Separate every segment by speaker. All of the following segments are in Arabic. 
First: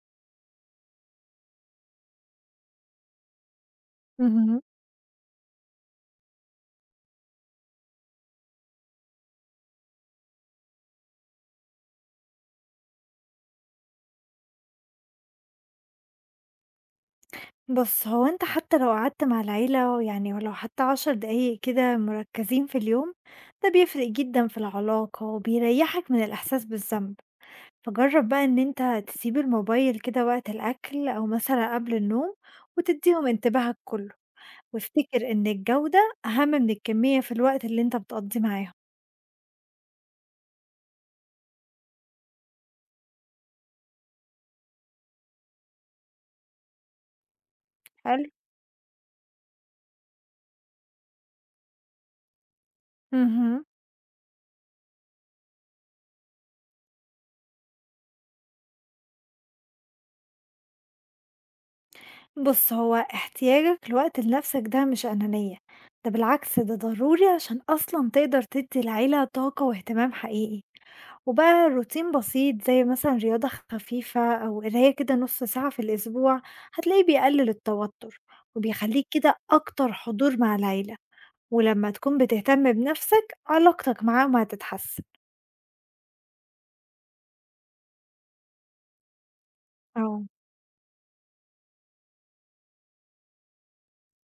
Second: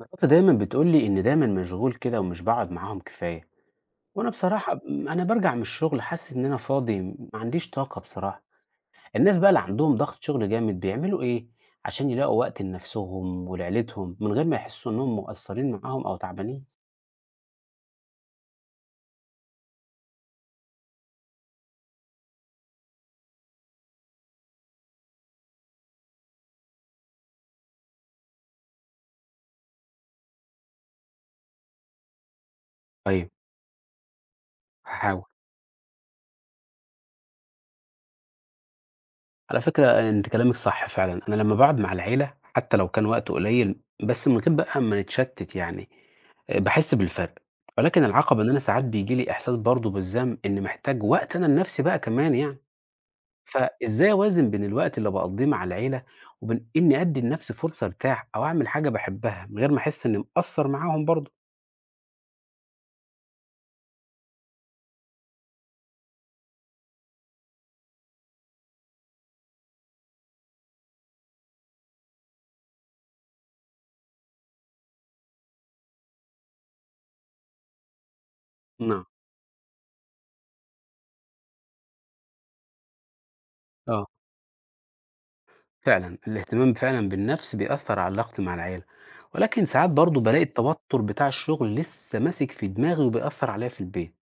Speaker 1: مراتي دايما بتقول لي إن دايما مشغول كده ومش بقعد معاهم كفاية. وأنا
Speaker 2: اهم.
Speaker 1: بصراحة أنا برجع من الشغل حاسس إن أنا فاضي ما عنديش طاقة بصراحة. الناس بقى اللي عندهم ضغط شغل جامد بيعملوا إيه عشان يلاقوا وقت لنفسهم ولعيلتهم من غير ما يحسوا إنهم مقصرين معاهم أو تعبانين؟
Speaker 2: بُص، هو أنت حتى لو قعدت مع العيلة يعني ولو حتى 10 دقايق كده مركّزين في اليوم، ده بيفرق جدًا في العلاقة وبيريّحك من الإحساس بالذنب، فجرّب بقى إن أنت تسيب الموبايل كده وقت الأكل أو مثلًا قبل النوم وتدّيهم
Speaker 1: طيب.
Speaker 2: انتباهك كُلّه،
Speaker 1: هحاول.
Speaker 2: وافتكر إن الجودة أهم من الكمية في الوقت اللي أنت بتقضّيه معاهم.
Speaker 1: على فكرة أنتِ كلامِك صح فعلًا، أنا لمّا باقعد مع العيلة حتى لو كان وقت قليل، بس من غير بقى ما نتشتت يعني، باحس بالفرق، ولكن
Speaker 2: حلو.
Speaker 1: العقبة إن أنا ساعات بييجي لي إحساس برضه بالذنب إني محتاج وقت أنا لنفسي بقى كمان يعني،
Speaker 2: اهم.
Speaker 1: فإزاي أوازن بين الوقت اللي باقضيه مع العيلة وبين إني أدّي لنفسي فرصة أرتاح أو أعمل حاجة باحبها من غير ما أحس إني مقصّر معاهم برضه؟
Speaker 2: بص هو احتياجك لوقت لنفسك ده مش أنانية، ده بالعكس ده ضروري عشان أصلا تقدر تدي العيلة طاقة واهتمام حقيقي، وبقى روتين بسيط زي مثلا رياضة خفيفة أو قراية كده نص ساعة في الأسبوع هتلاقيه بيقلل التوتر
Speaker 1: نعم،
Speaker 2: وبيخليك كده أكتر حضور مع العيلة، ولما تكون بتهتم بنفسك علاقتك
Speaker 1: آه.
Speaker 2: معاهم هتتحسن.
Speaker 1: فعلا الاهتمام فعلا بالنفس بيأثر على علاقتي مع العيلة، ولكن ساعات برضو
Speaker 2: اه
Speaker 1: بلاقي التوتر بتاع الشغل لسه ماسك في دماغي وبيأثر عليا في البيت.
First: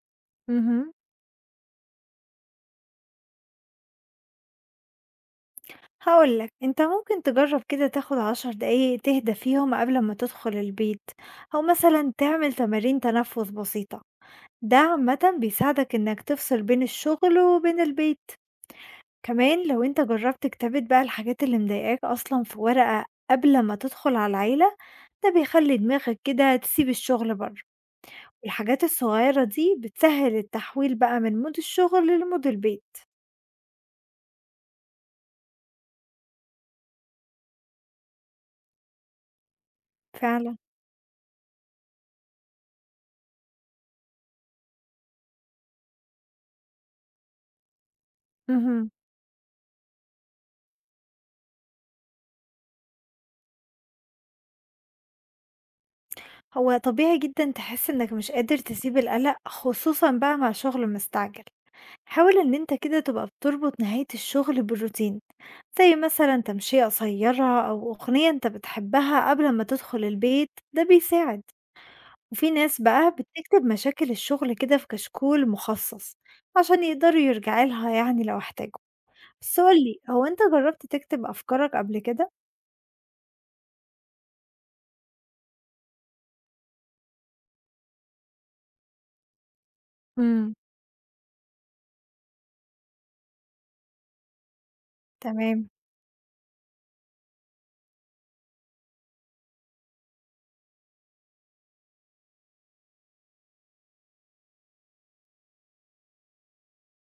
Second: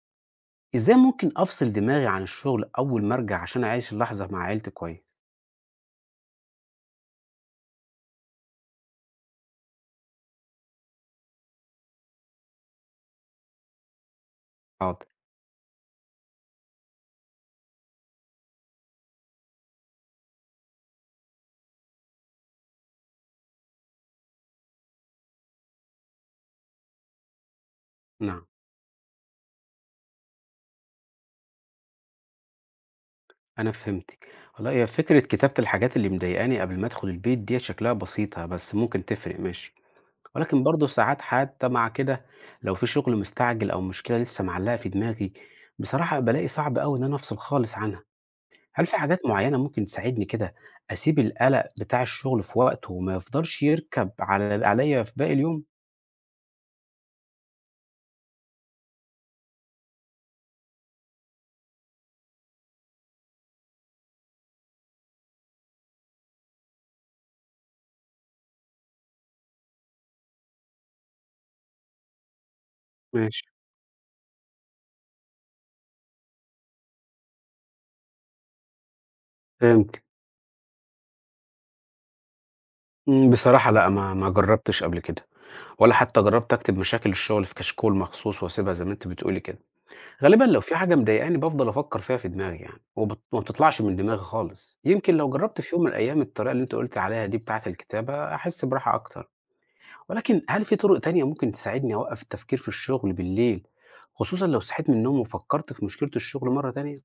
Speaker 2: مهم.
Speaker 1: ازاي ممكن افصل دماغي عن الشغل اول ما ارجع عشان اعيش اللحظة مع عيلتي كويس؟
Speaker 2: هاقول لك، أنت ممكن تجرّب كده تاخد 10 دقايق تهدى فيهم قبل ما تدخل البيت، أو مثلًا تعمل تمارين تنفس بسيطة، ده
Speaker 1: حاضر.
Speaker 2: عامةً بيساعدك إنك تفصل بين الشغل وبين البيت، كمان لو أنت جرّبت كتابة بقى الحاجات اللي مضايقاك أصلًا في ورقة قبل ما تدخل على العيلة، ده بيخلّي دماغك كده تسيب الشغل برّه،
Speaker 1: نعم.
Speaker 2: الحاجات الصغيرة دي بتسهّل التحويل بقى من مود الشغل لمود البيت.
Speaker 1: انا فهمتك. والله هي فكرة كتابة الحاجات اللي مضايقاني قبل ما ادخل البيت دي شكلها بسيطة بس ممكن تفرق. ماشي.
Speaker 2: فعلًا،
Speaker 1: ولكن برضو ساعات حتى مع كده، لو في شغل مستعجل او مشكلة لسه معلقة في دماغي بصراحة بلاقي صعب قوي ان انا افصل خالص عنها. هل
Speaker 2: اهم.
Speaker 1: في حاجات معيّنة ممكن تساعدني كده أسيب القلق بتاع الشغل في وقته وما يفضلش يركب على عليّا في باقي اليوم؟
Speaker 2: هو طبيعي جدًا تحس إنك مش قادر تسيب القلق، خصوصًا بقى مع شغل مستعجل. حاول إن أنت كده تبقى بتربط نهاية الشغل بالروتين، زي مثلًا تمشية قصيرة أو أغنية أنت بتحبها قبل ما تدخل البيت، ده بيساعد. وفي ناس بقى
Speaker 1: ماشي،
Speaker 2: بتكتب مشاكل الشغل كده في كشكول مخصص، عشان يقدروا يرجعوا لها يعني لو احتاجوا. بس قُل لي،
Speaker 1: فهمتك.
Speaker 2: هو أنت جربت تكتب أفكارك قبل كده؟
Speaker 1: بصراحة لأ، ما جرّبتش قبل كده، ولا حتى جرّبت أكتب مشاكل الشغل في كشكول مخصوص وأسيبها زي ما أنتِ بتقولي كده. غالبًا
Speaker 2: إمم.
Speaker 1: لو في حاجة مضايقاني بافضل أفكّر فيها في دماغي يعني، وما بتطلعش من دماغي خالص. يمكن لو جرّبت
Speaker 2: تمام.
Speaker 1: في يوم من الأيام الطريقة اللي أنتِ قُلتِ عليها دي بتاعة الكتابة، أحس براحة أكتر. ولكن هل في طرق تانية ممكن تساعدني أوقف التفكير في الشغل بالليل، خصوصا لو صحيت من النوم وفكرت في مشكلة الشغل مرة تانية؟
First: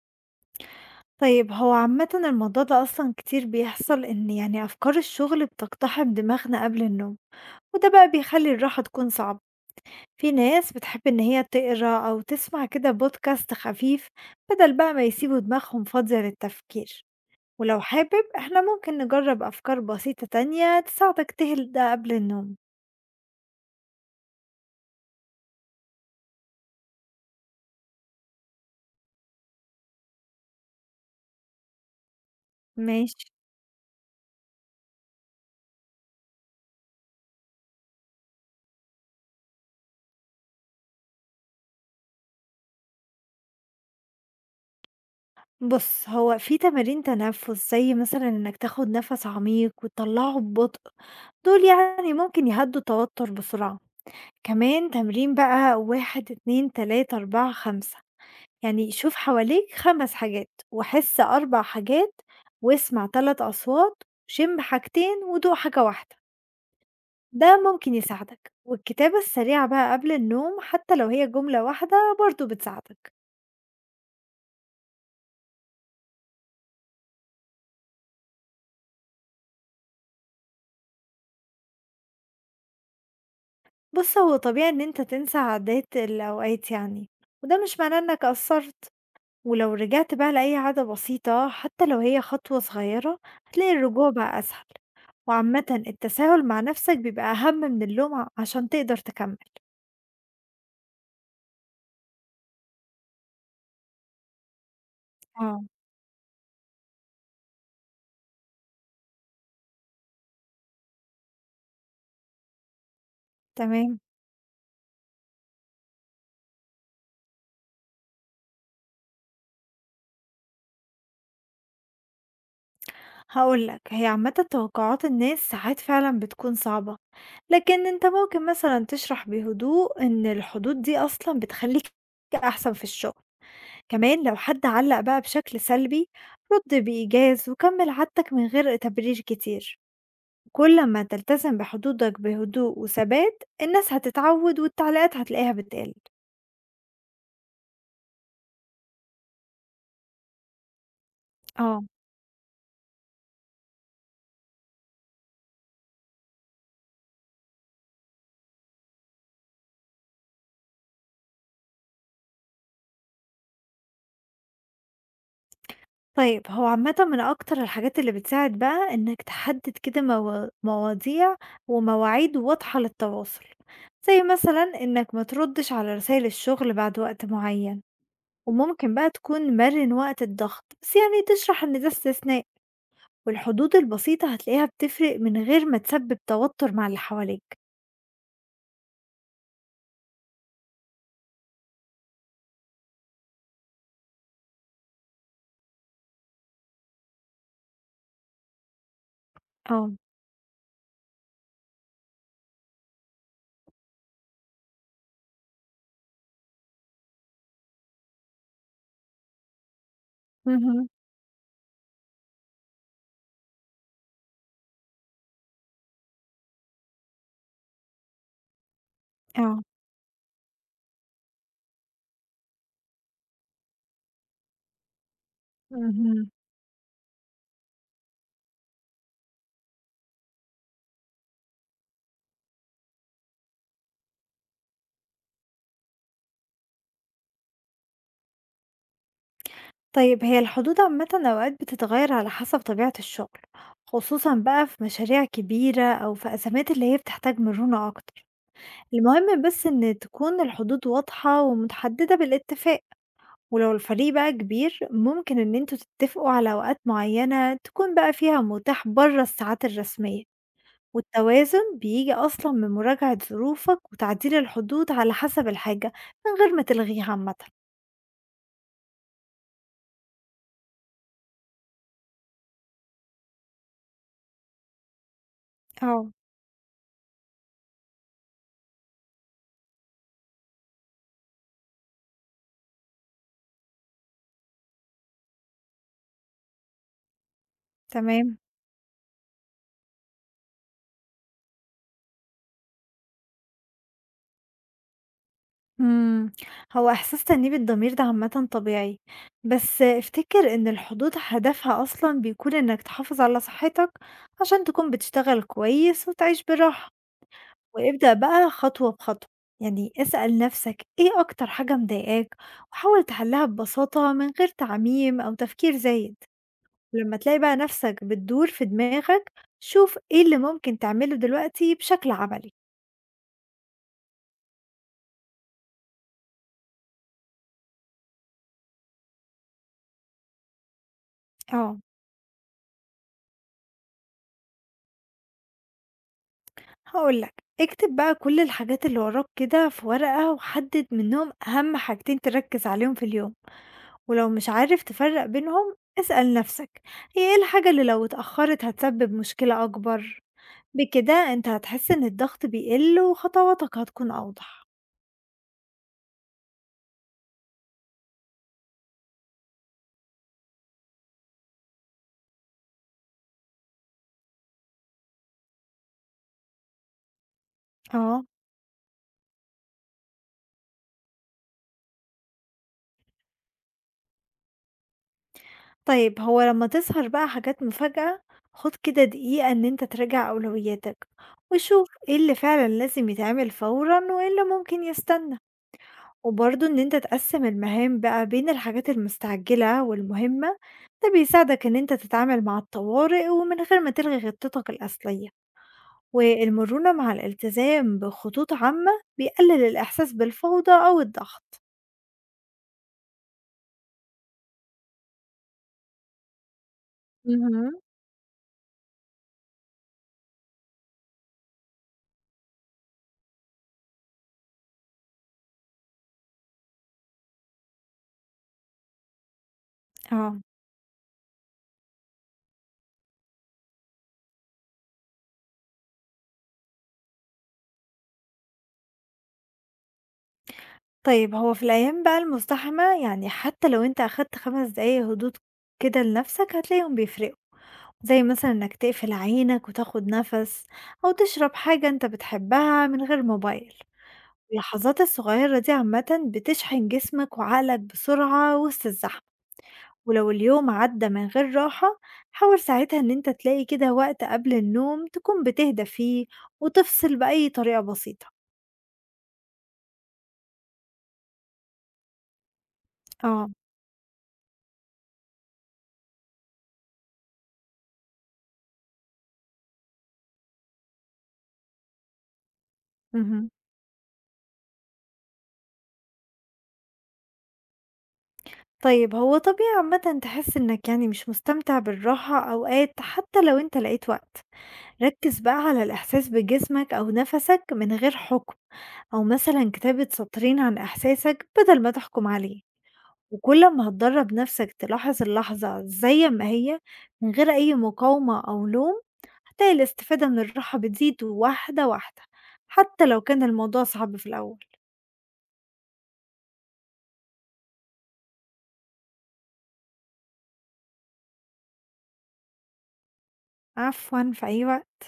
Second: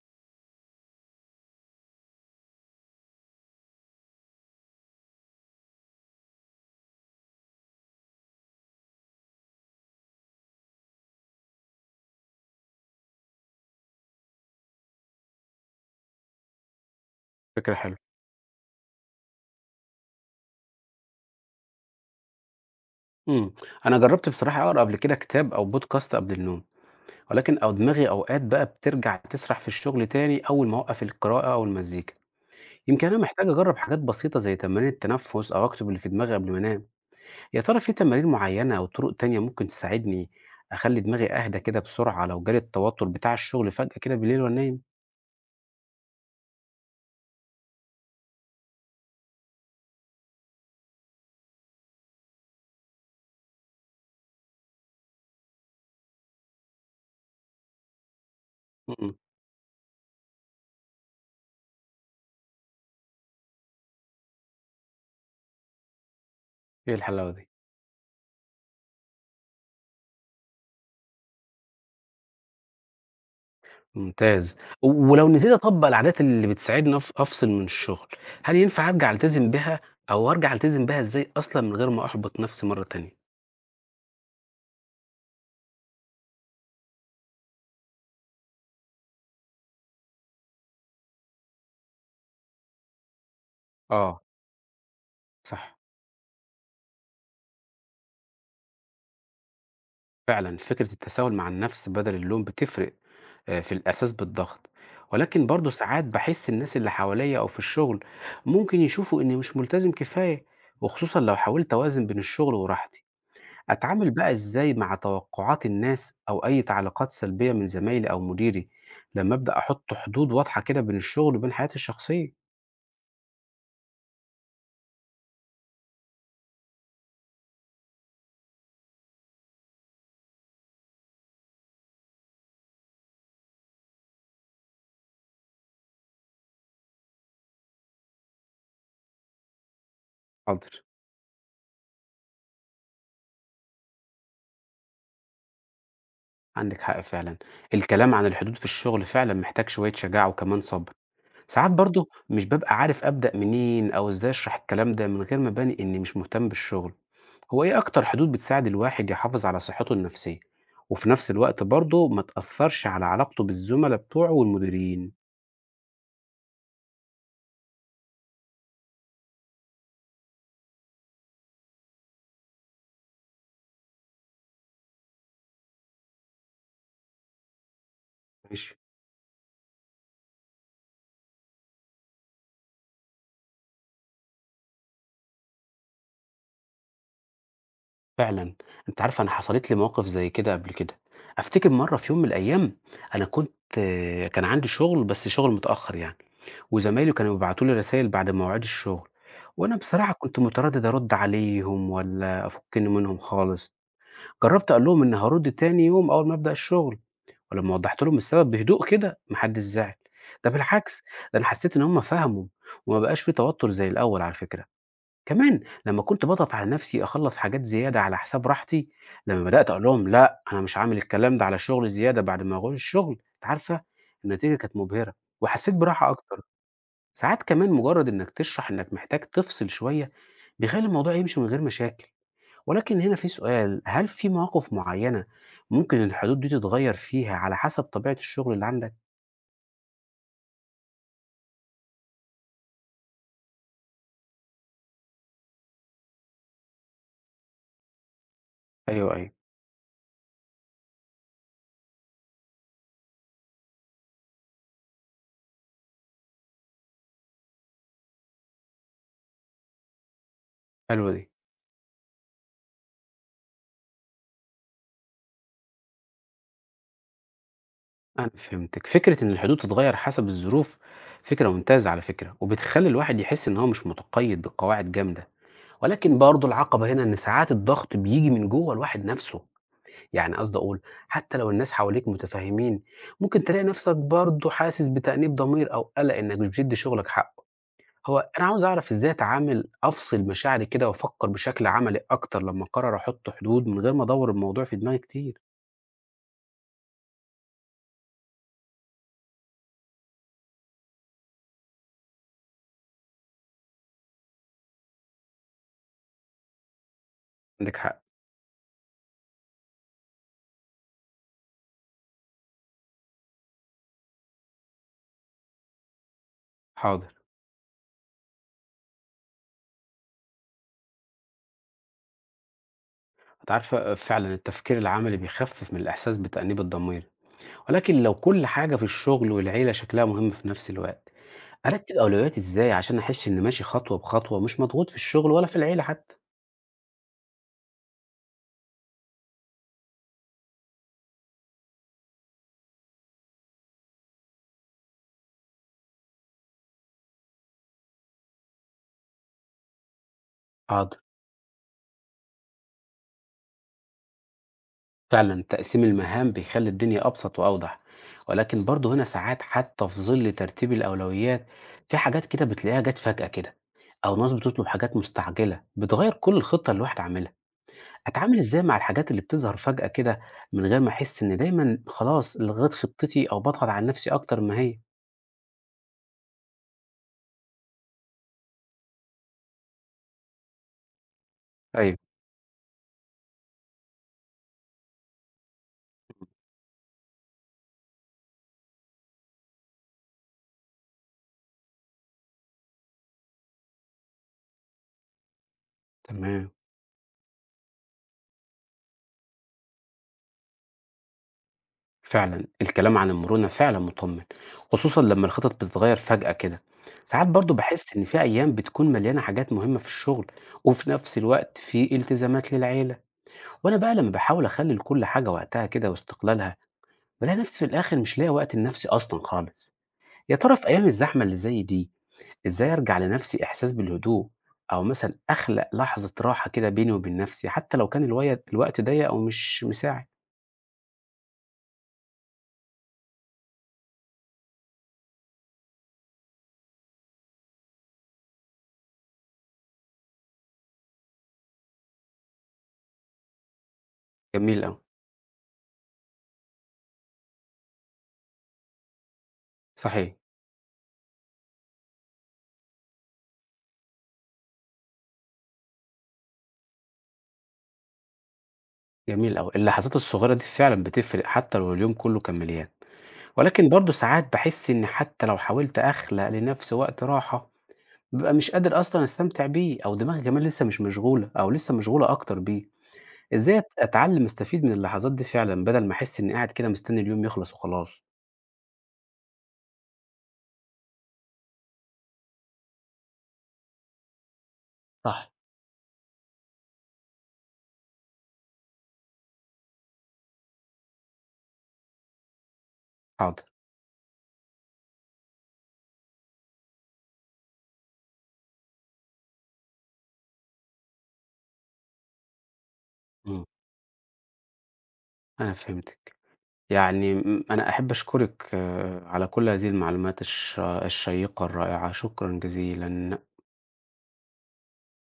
Speaker 2: طيب هو عامةً الموضوع ده أصلًا كتير بيحصل إن يعني أفكار الشغل بتقتحم دماغنا قبل النوم، وده بقى بيخلّي الراحة تكون صعبة، في ناس بتحب إن هي تقرا أو تسمع كده بودكاست خفيف بدل بقى ما يسيبوا دماغهم فاضية للتفكير،
Speaker 1: فكرة
Speaker 2: ولو
Speaker 1: حلوة.
Speaker 2: حابب إحنا ممكن نجرب أفكار بسيطة تانية تساعدك تهدى قبل النوم.
Speaker 1: امم أنا جربت بصراحة أقرأ قبل كده كتاب أو بودكاست قبل النوم، ولكن دماغي أوقات بقى بترجع تسرح في الشغل تاني أول ما أوقف القراءة أو المزيكا. يمكن أنا
Speaker 2: ماشي.
Speaker 1: محتاج أجرب حاجات بسيطة زي تمارين التنفس أو أكتب اللي في دماغي قبل ما أنام. يا ترى في تمارين معينة أو طرق تانية ممكن تساعدني أخلي دماغي أهدى كده بسرعة لو جالي التوتر بتاع الشغل فجأة كده بالليل وأنا نايم؟
Speaker 2: بُص هو في تمارين تنفس زي مثلًا إنك تاخد نفس عميق وتطلعه ببطء، دول يعني ممكن يهدوا التوتر بسرعة. كمان تمرين بقى واحد اتنين تلاتة أربعة خمسة، يعني شوف
Speaker 1: امم
Speaker 2: حواليك خمس حاجات وحس أربع حاجات واسمع تلات أصوات شم حاجتين ودوق حاجة واحدة،
Speaker 1: إيه الحلاوة دي؟
Speaker 2: ده ممكن يساعدك، والكتابة السريعة بقى قبل النوم حتى لو هي جملة واحدة برضو بتساعدك.
Speaker 1: ممتاز. و ولو نسيت أطبّق العادات اللي بتساعدني أفصل من الشغل، هل ينفع أرجع ألتزم بها أو أرجع ألتزم بها إزاي أصلًا من غير ما أحبط نفسي مرّة تانية؟
Speaker 2: بص هو طبيعي إن أنت تنسى عادات الأوقات يعني، وده مش معناه إنك قصرت، ولو رجعت بقى لأي عادة بسيطة حتى لو هي خطوة صغيرة هتلاقي الرجوع
Speaker 1: آه،
Speaker 2: بقى أسهل،
Speaker 1: صح،
Speaker 2: وعامة التساهل مع نفسك بيبقى أهم من اللوم عشان تقدر تكمل.
Speaker 1: فعلًا فكرة التساهل مع النفس بدل اللوم بتفرق في الإحساس بالضغط، ولكن
Speaker 2: اه
Speaker 1: برضه ساعات باحس الناس اللي حواليّا أو في الشغل ممكن يشوفوا إني مش ملتزم كفاية، وخصوصًا لو حاولت أوازن بين الشغل وراحتي.
Speaker 2: تمام.
Speaker 1: أتعامل بقى إزاي مع توقعات الناس أو أي تعليقات سلبية من زمايلي أو مديري لما أبدأ أحط حدود واضحة كده بين الشغل وبين حياتي الشخصية؟
Speaker 2: هقولك هي عامة توقعات الناس ساعات فعلا بتكون صعبة، لكن انت ممكن مثلا تشرح بهدوء ان الحدود دي اصلا بتخليك احسن في الشغل، كمان لو حد علق بقى بشكل سلبي رد بإيجاز وكمل عادتك من غير تبرير كتير،
Speaker 1: حاضر.
Speaker 2: كل ما تلتزم بحدودك بهدوء وثبات الناس هتتعود والتعليقات هتلاقيها بتقل.
Speaker 1: عندك حق فعلا، الكلام عن الحدود في الشغل فعلا محتاج شوية شجاعة وكمان صبر. ساعات
Speaker 2: اه
Speaker 1: برضه مش ببقى عارف أبدأ منين أو إزاي أشرح الكلام ده من غير ما أبان إني مش مهتم بالشغل. هو إيه أكتر حدود بتساعد الواحد يحافظ على صحته النفسية وفي نفس الوقت برضه ما تأثرش على علاقته بالزملاء بتوعه والمديرين؟
Speaker 2: طيب هو عامة من أكتر الحاجات اللي بتساعد بقى إنك تحدد كده مواضيع ومواعيد واضحة للتواصل، زي مثلا إنك ما تردش على رسائل الشغل بعد وقت معين،
Speaker 1: ماشي.
Speaker 2: وممكن بقى تكون مرن وقت الضغط بس يعني تشرح إن ده استثناء، والحدود البسيطة هتلاقيها بتفرق من غير ما تسبب توتر مع اللي حواليك.
Speaker 1: فعلًا، أنتِ عارفة أنا حصلت لي مواقف زي كده قبل كده، أفتكر مرّة في يوم من الأيام أنا كنت كان عندي شغل بس شغل متأخّر يعني، وزمايلي كانوا بيبعتوا لي رسايل بعد مواعيد الشغل، وأنا
Speaker 2: اه
Speaker 1: بصراحة كنت متردد أرُد عليهم والّا أفُكّني منهم خالص، جرّبت أقول لهم إني هارُد تاني يوم أول ما أبدأ الشغل، ولمّا وضّحت لهم السبب بهدوء كده ما حدّش زعل، ده
Speaker 2: مهم.
Speaker 1: بالعكس، ده أنا حسّيت إن هُم فهموا وما بقاش في توتر زي الأول على فكرة. كمان لما كنت باضغط على نفسي أخلّص حاجات زيادة على حساب راحتي، لما
Speaker 2: اه
Speaker 1: بدأت أقول لهم لأ، أنا مش هاعمل الكلام ده على الشغل زيادة بعد ما أغير الشغل، أنتِ عارفة النتيجة كانت مبهرة وحسيت براحة
Speaker 2: مهم.
Speaker 1: أكتر. ساعات كمان مجرد إنك تشرح إنك محتاج تفصل شوية، بيخلّي الموضوع يمشي من غير مشاكل. ولكن هنا في سؤال، هل في مواقف معينة ممكن الحدود دي تتغير فيها على حسب طبيعة الشغل اللي عندك؟
Speaker 2: طيب هي الحدود عامة أوقات بتتغير على حسب طبيعة الشغل، خصوصا بقى في مشاريع كبيرة أو في أزمات اللي هي بتحتاج مرونة أكتر،
Speaker 1: أيوه، أيوه،
Speaker 2: المهم بس إن تكون الحدود واضحة ومتحددة بالاتفاق، ولو الفريق بقى كبير ممكن إن انتوا تتفقوا على أوقات معينة تكون بقى فيها متاح بره الساعات الرسمية،
Speaker 1: حلوة دي.
Speaker 2: والتوازن بيجي أصلا من مراجعة ظروفك وتعديل الحدود على حسب الحاجة من غير ما تلغيها عامة.
Speaker 1: أنا فهمتِك. فكرة إن الحدود تتغيّر حسب الظروف فكرة ممتازة على فكرة، وبتخلّي الواحد يحس إن هو مش مُتقيّد بقواعد جامدة،
Speaker 2: اه
Speaker 1: ولكن برضه العقبة هنا إن ساعات الضغط بييجي من جوّه الواحد نَفْسه، يعني قصدي أقول حتى لو الناس حواليك مُتفهّمين، ممكن تلاقي نَفْسك برضه حاسس بتأنيب ضمير أو قَلَق إنّك مش بتدّي شُغلك حقّه. هو
Speaker 2: تمام.
Speaker 1: أنا عاوز أعرف إزاي أتعامل أفصِل مشاعري كده وأفكّر بشكل عملي أكتر لمّا أقرّر أحُط حدود من غير ما أدوّر الموضوع في دماغي كتير.
Speaker 2: إمم، هو إحساس تأنيب الضمير ده عامةً طبيعي، بس افتكر إن الحدود هدفها أصلًا بيكون إنك تحافظ على صحتك عشان تكون بتشتغل كويس وتعيش براحة،
Speaker 1: عندِك حق،
Speaker 2: وابدأ بقى خطوة بخطوة، يعني اسأل نفسك إيه أكتر حاجة مضايقاك وحاول تحلها ببساطة من غير تعميم أو تفكير زايد،
Speaker 1: حاضر.
Speaker 2: ولما تلاقي بقى نفسك بتدور في دماغك شوف إيه اللي ممكن تعمله دلوقتي بشكل عملي.
Speaker 1: أنتِ عارفة فعلًا التفكير العملي بيخفف من الإحساس بتأنيب الضمير، ولكن لو كل حاجة في الشغل والعيلة شكلها مهم في نفس الوقت،
Speaker 2: آه.
Speaker 1: أرتب أولوياتي إزاي عشان أحس إني ماشي خطوة بخطوة مش مضغوط في الشغل ولا في العيلة حتى؟
Speaker 2: هاقول لك، اكتب بقى كل الحاجات اللي وراك كده في ورقة وحدد منهم أهم حاجتين تركز عليهم في اليوم، ولو مش عارف تفرق بينهم اسأل نفسك هي ايه الحاجة اللي لو اتأخرت هتسبب مشكلة أكبر؟
Speaker 1: حاضر،
Speaker 2: بكده انت هتحس ان الضغط بيقل وخطواتك هتكون أوضح.
Speaker 1: فعلًا تقسيم المهام بيخلي الدنيا أبسط وأوضح، ولكن برضه هنا ساعات حتى في ظل ترتيب الأولويات في حاجات كده بتلاقيها جات فجأة كده، أو ناس بتطلب حاجات مستعجلة بتغير كل الخطة اللي الواحد عاملها.
Speaker 2: اه
Speaker 1: هاتعامل إزاي مع الحاجات اللي بتظهر فجأة كده من غير ما أحس إن دايمًا خلاص لغيت خطتي أو باضغط على نفسي أكتر ما هي؟
Speaker 2: طيب هو لما تظهر بقى حاجات مفاجأة خد كده دقيقة ان انت تراجع أولوياتك وشوف
Speaker 1: أيوه،
Speaker 2: ايه اللي فعلا لازم يتعمل فورا وايه اللي ممكن يستنى. وبرضه إن أنت تقسّم المهام بقى بين الحاجات المستعجلة والمهمة، ده بيساعدك إن أنت تتعامل مع الطوارئ ومن غير ما تلغي خطتك الأصلية،
Speaker 1: تمام،
Speaker 2: والمرونة مع الالتزام بخطوط عامة بيقلل الإحساس بالفوضى أو الضغط.
Speaker 1: فعلًا الكلام عن المرونة فعلًا مطمن، خصوصًا لما الخطط بتتغير فجأة كده، ساعات برضه
Speaker 2: اهم.
Speaker 1: باحس إن في أيام بتكون مليانة حاجات مهمة في الشغل، وفي نفس الوقت في التزامات للعيلة، وأنا بقى لما باحاول أخلّي لكل حاجة وقتها كده واستقلالها، بالاقي نفسي في الآخر مش لاقي وقت لنفسي أصلًا خالص. يا
Speaker 2: آه،
Speaker 1: ترى في أيام الزحمة اللي زي دي إزاي أرجع لنفسي إحساس بالهدوء أو مثلًا أخلق لحظة راحة كده بيني وبين نفسي، حتى لو كان الوقت ضيّق أو مش مساعد؟
Speaker 2: طيب هو في الأيام بقى المزدحمة يعني حتى لو أنت أخدت 5 دقايق هدوء كده لنفسك هتلاقيهم بيفرقوا، زي مثلًا إنك تقفل عينك وتاخد نفس أو تشرب حاجة أنت بتحبها من غير موبايل.
Speaker 1: جميل أوي،
Speaker 2: اللحظات الصغيرة دي عامةً بتشحن جسمك وعقلك بسرعة وسط الزحمة،
Speaker 1: صحيح،
Speaker 2: ولو اليوم عدى من غير راحة حاول ساعتها إن أنت تلاقي كده وقت قبل النوم تكون بتهدى فيه وتفصل بأي طريقة بسيطة.
Speaker 1: جميل أوي، اللحظات الصغيرة دي فعلًا بتفرق حتى لو اليوم كله كان مليان،
Speaker 2: آه،
Speaker 1: ولكن برضه ساعات باحس إني حتى لو حاولت أخلق لنفسي وقت راحة، بابقى مش قادر أصلًا أستمتع بيه أو دماغي كمان لسه مش مشغولة أو لسه مشغولة أكتر بيه،
Speaker 2: اهم.
Speaker 1: إزاي أتعلم أستفيد من اللحظات دي فعلًا بدل ما أحس إني قاعد كده مستني اليوم يخلص وخلاص؟
Speaker 2: طيب هو طبيعي عامةً تحس إنك يعني مش مستمتع بالراحة أوقات حتى لو أنت لقيت وقت،
Speaker 1: صح،
Speaker 2: ركز بقى على الإحساس بجسمك أو نفسك من غير حكم، أو مثلًا كتابة سطرين عن إحساسك بدل ما تحكم عليه.
Speaker 1: حاضر،
Speaker 2: وكل ما هتدرّب نفسك تلاحظ اللحظة زي ما هي من غير أي مقاومة أو لوم، هتلاقي الاستفادة من الراحة بتزيد واحدة واحدة، حتى لو كان
Speaker 1: إمم،
Speaker 2: الموضوع صعب في الأول.
Speaker 1: أنا فهمتِك. يعني أنا أحب أشكرِك على كل هذه المعلومات الشيقة الرائعة، شكرًا جزيلًا.
Speaker 2: عفوًا، في أي وقت.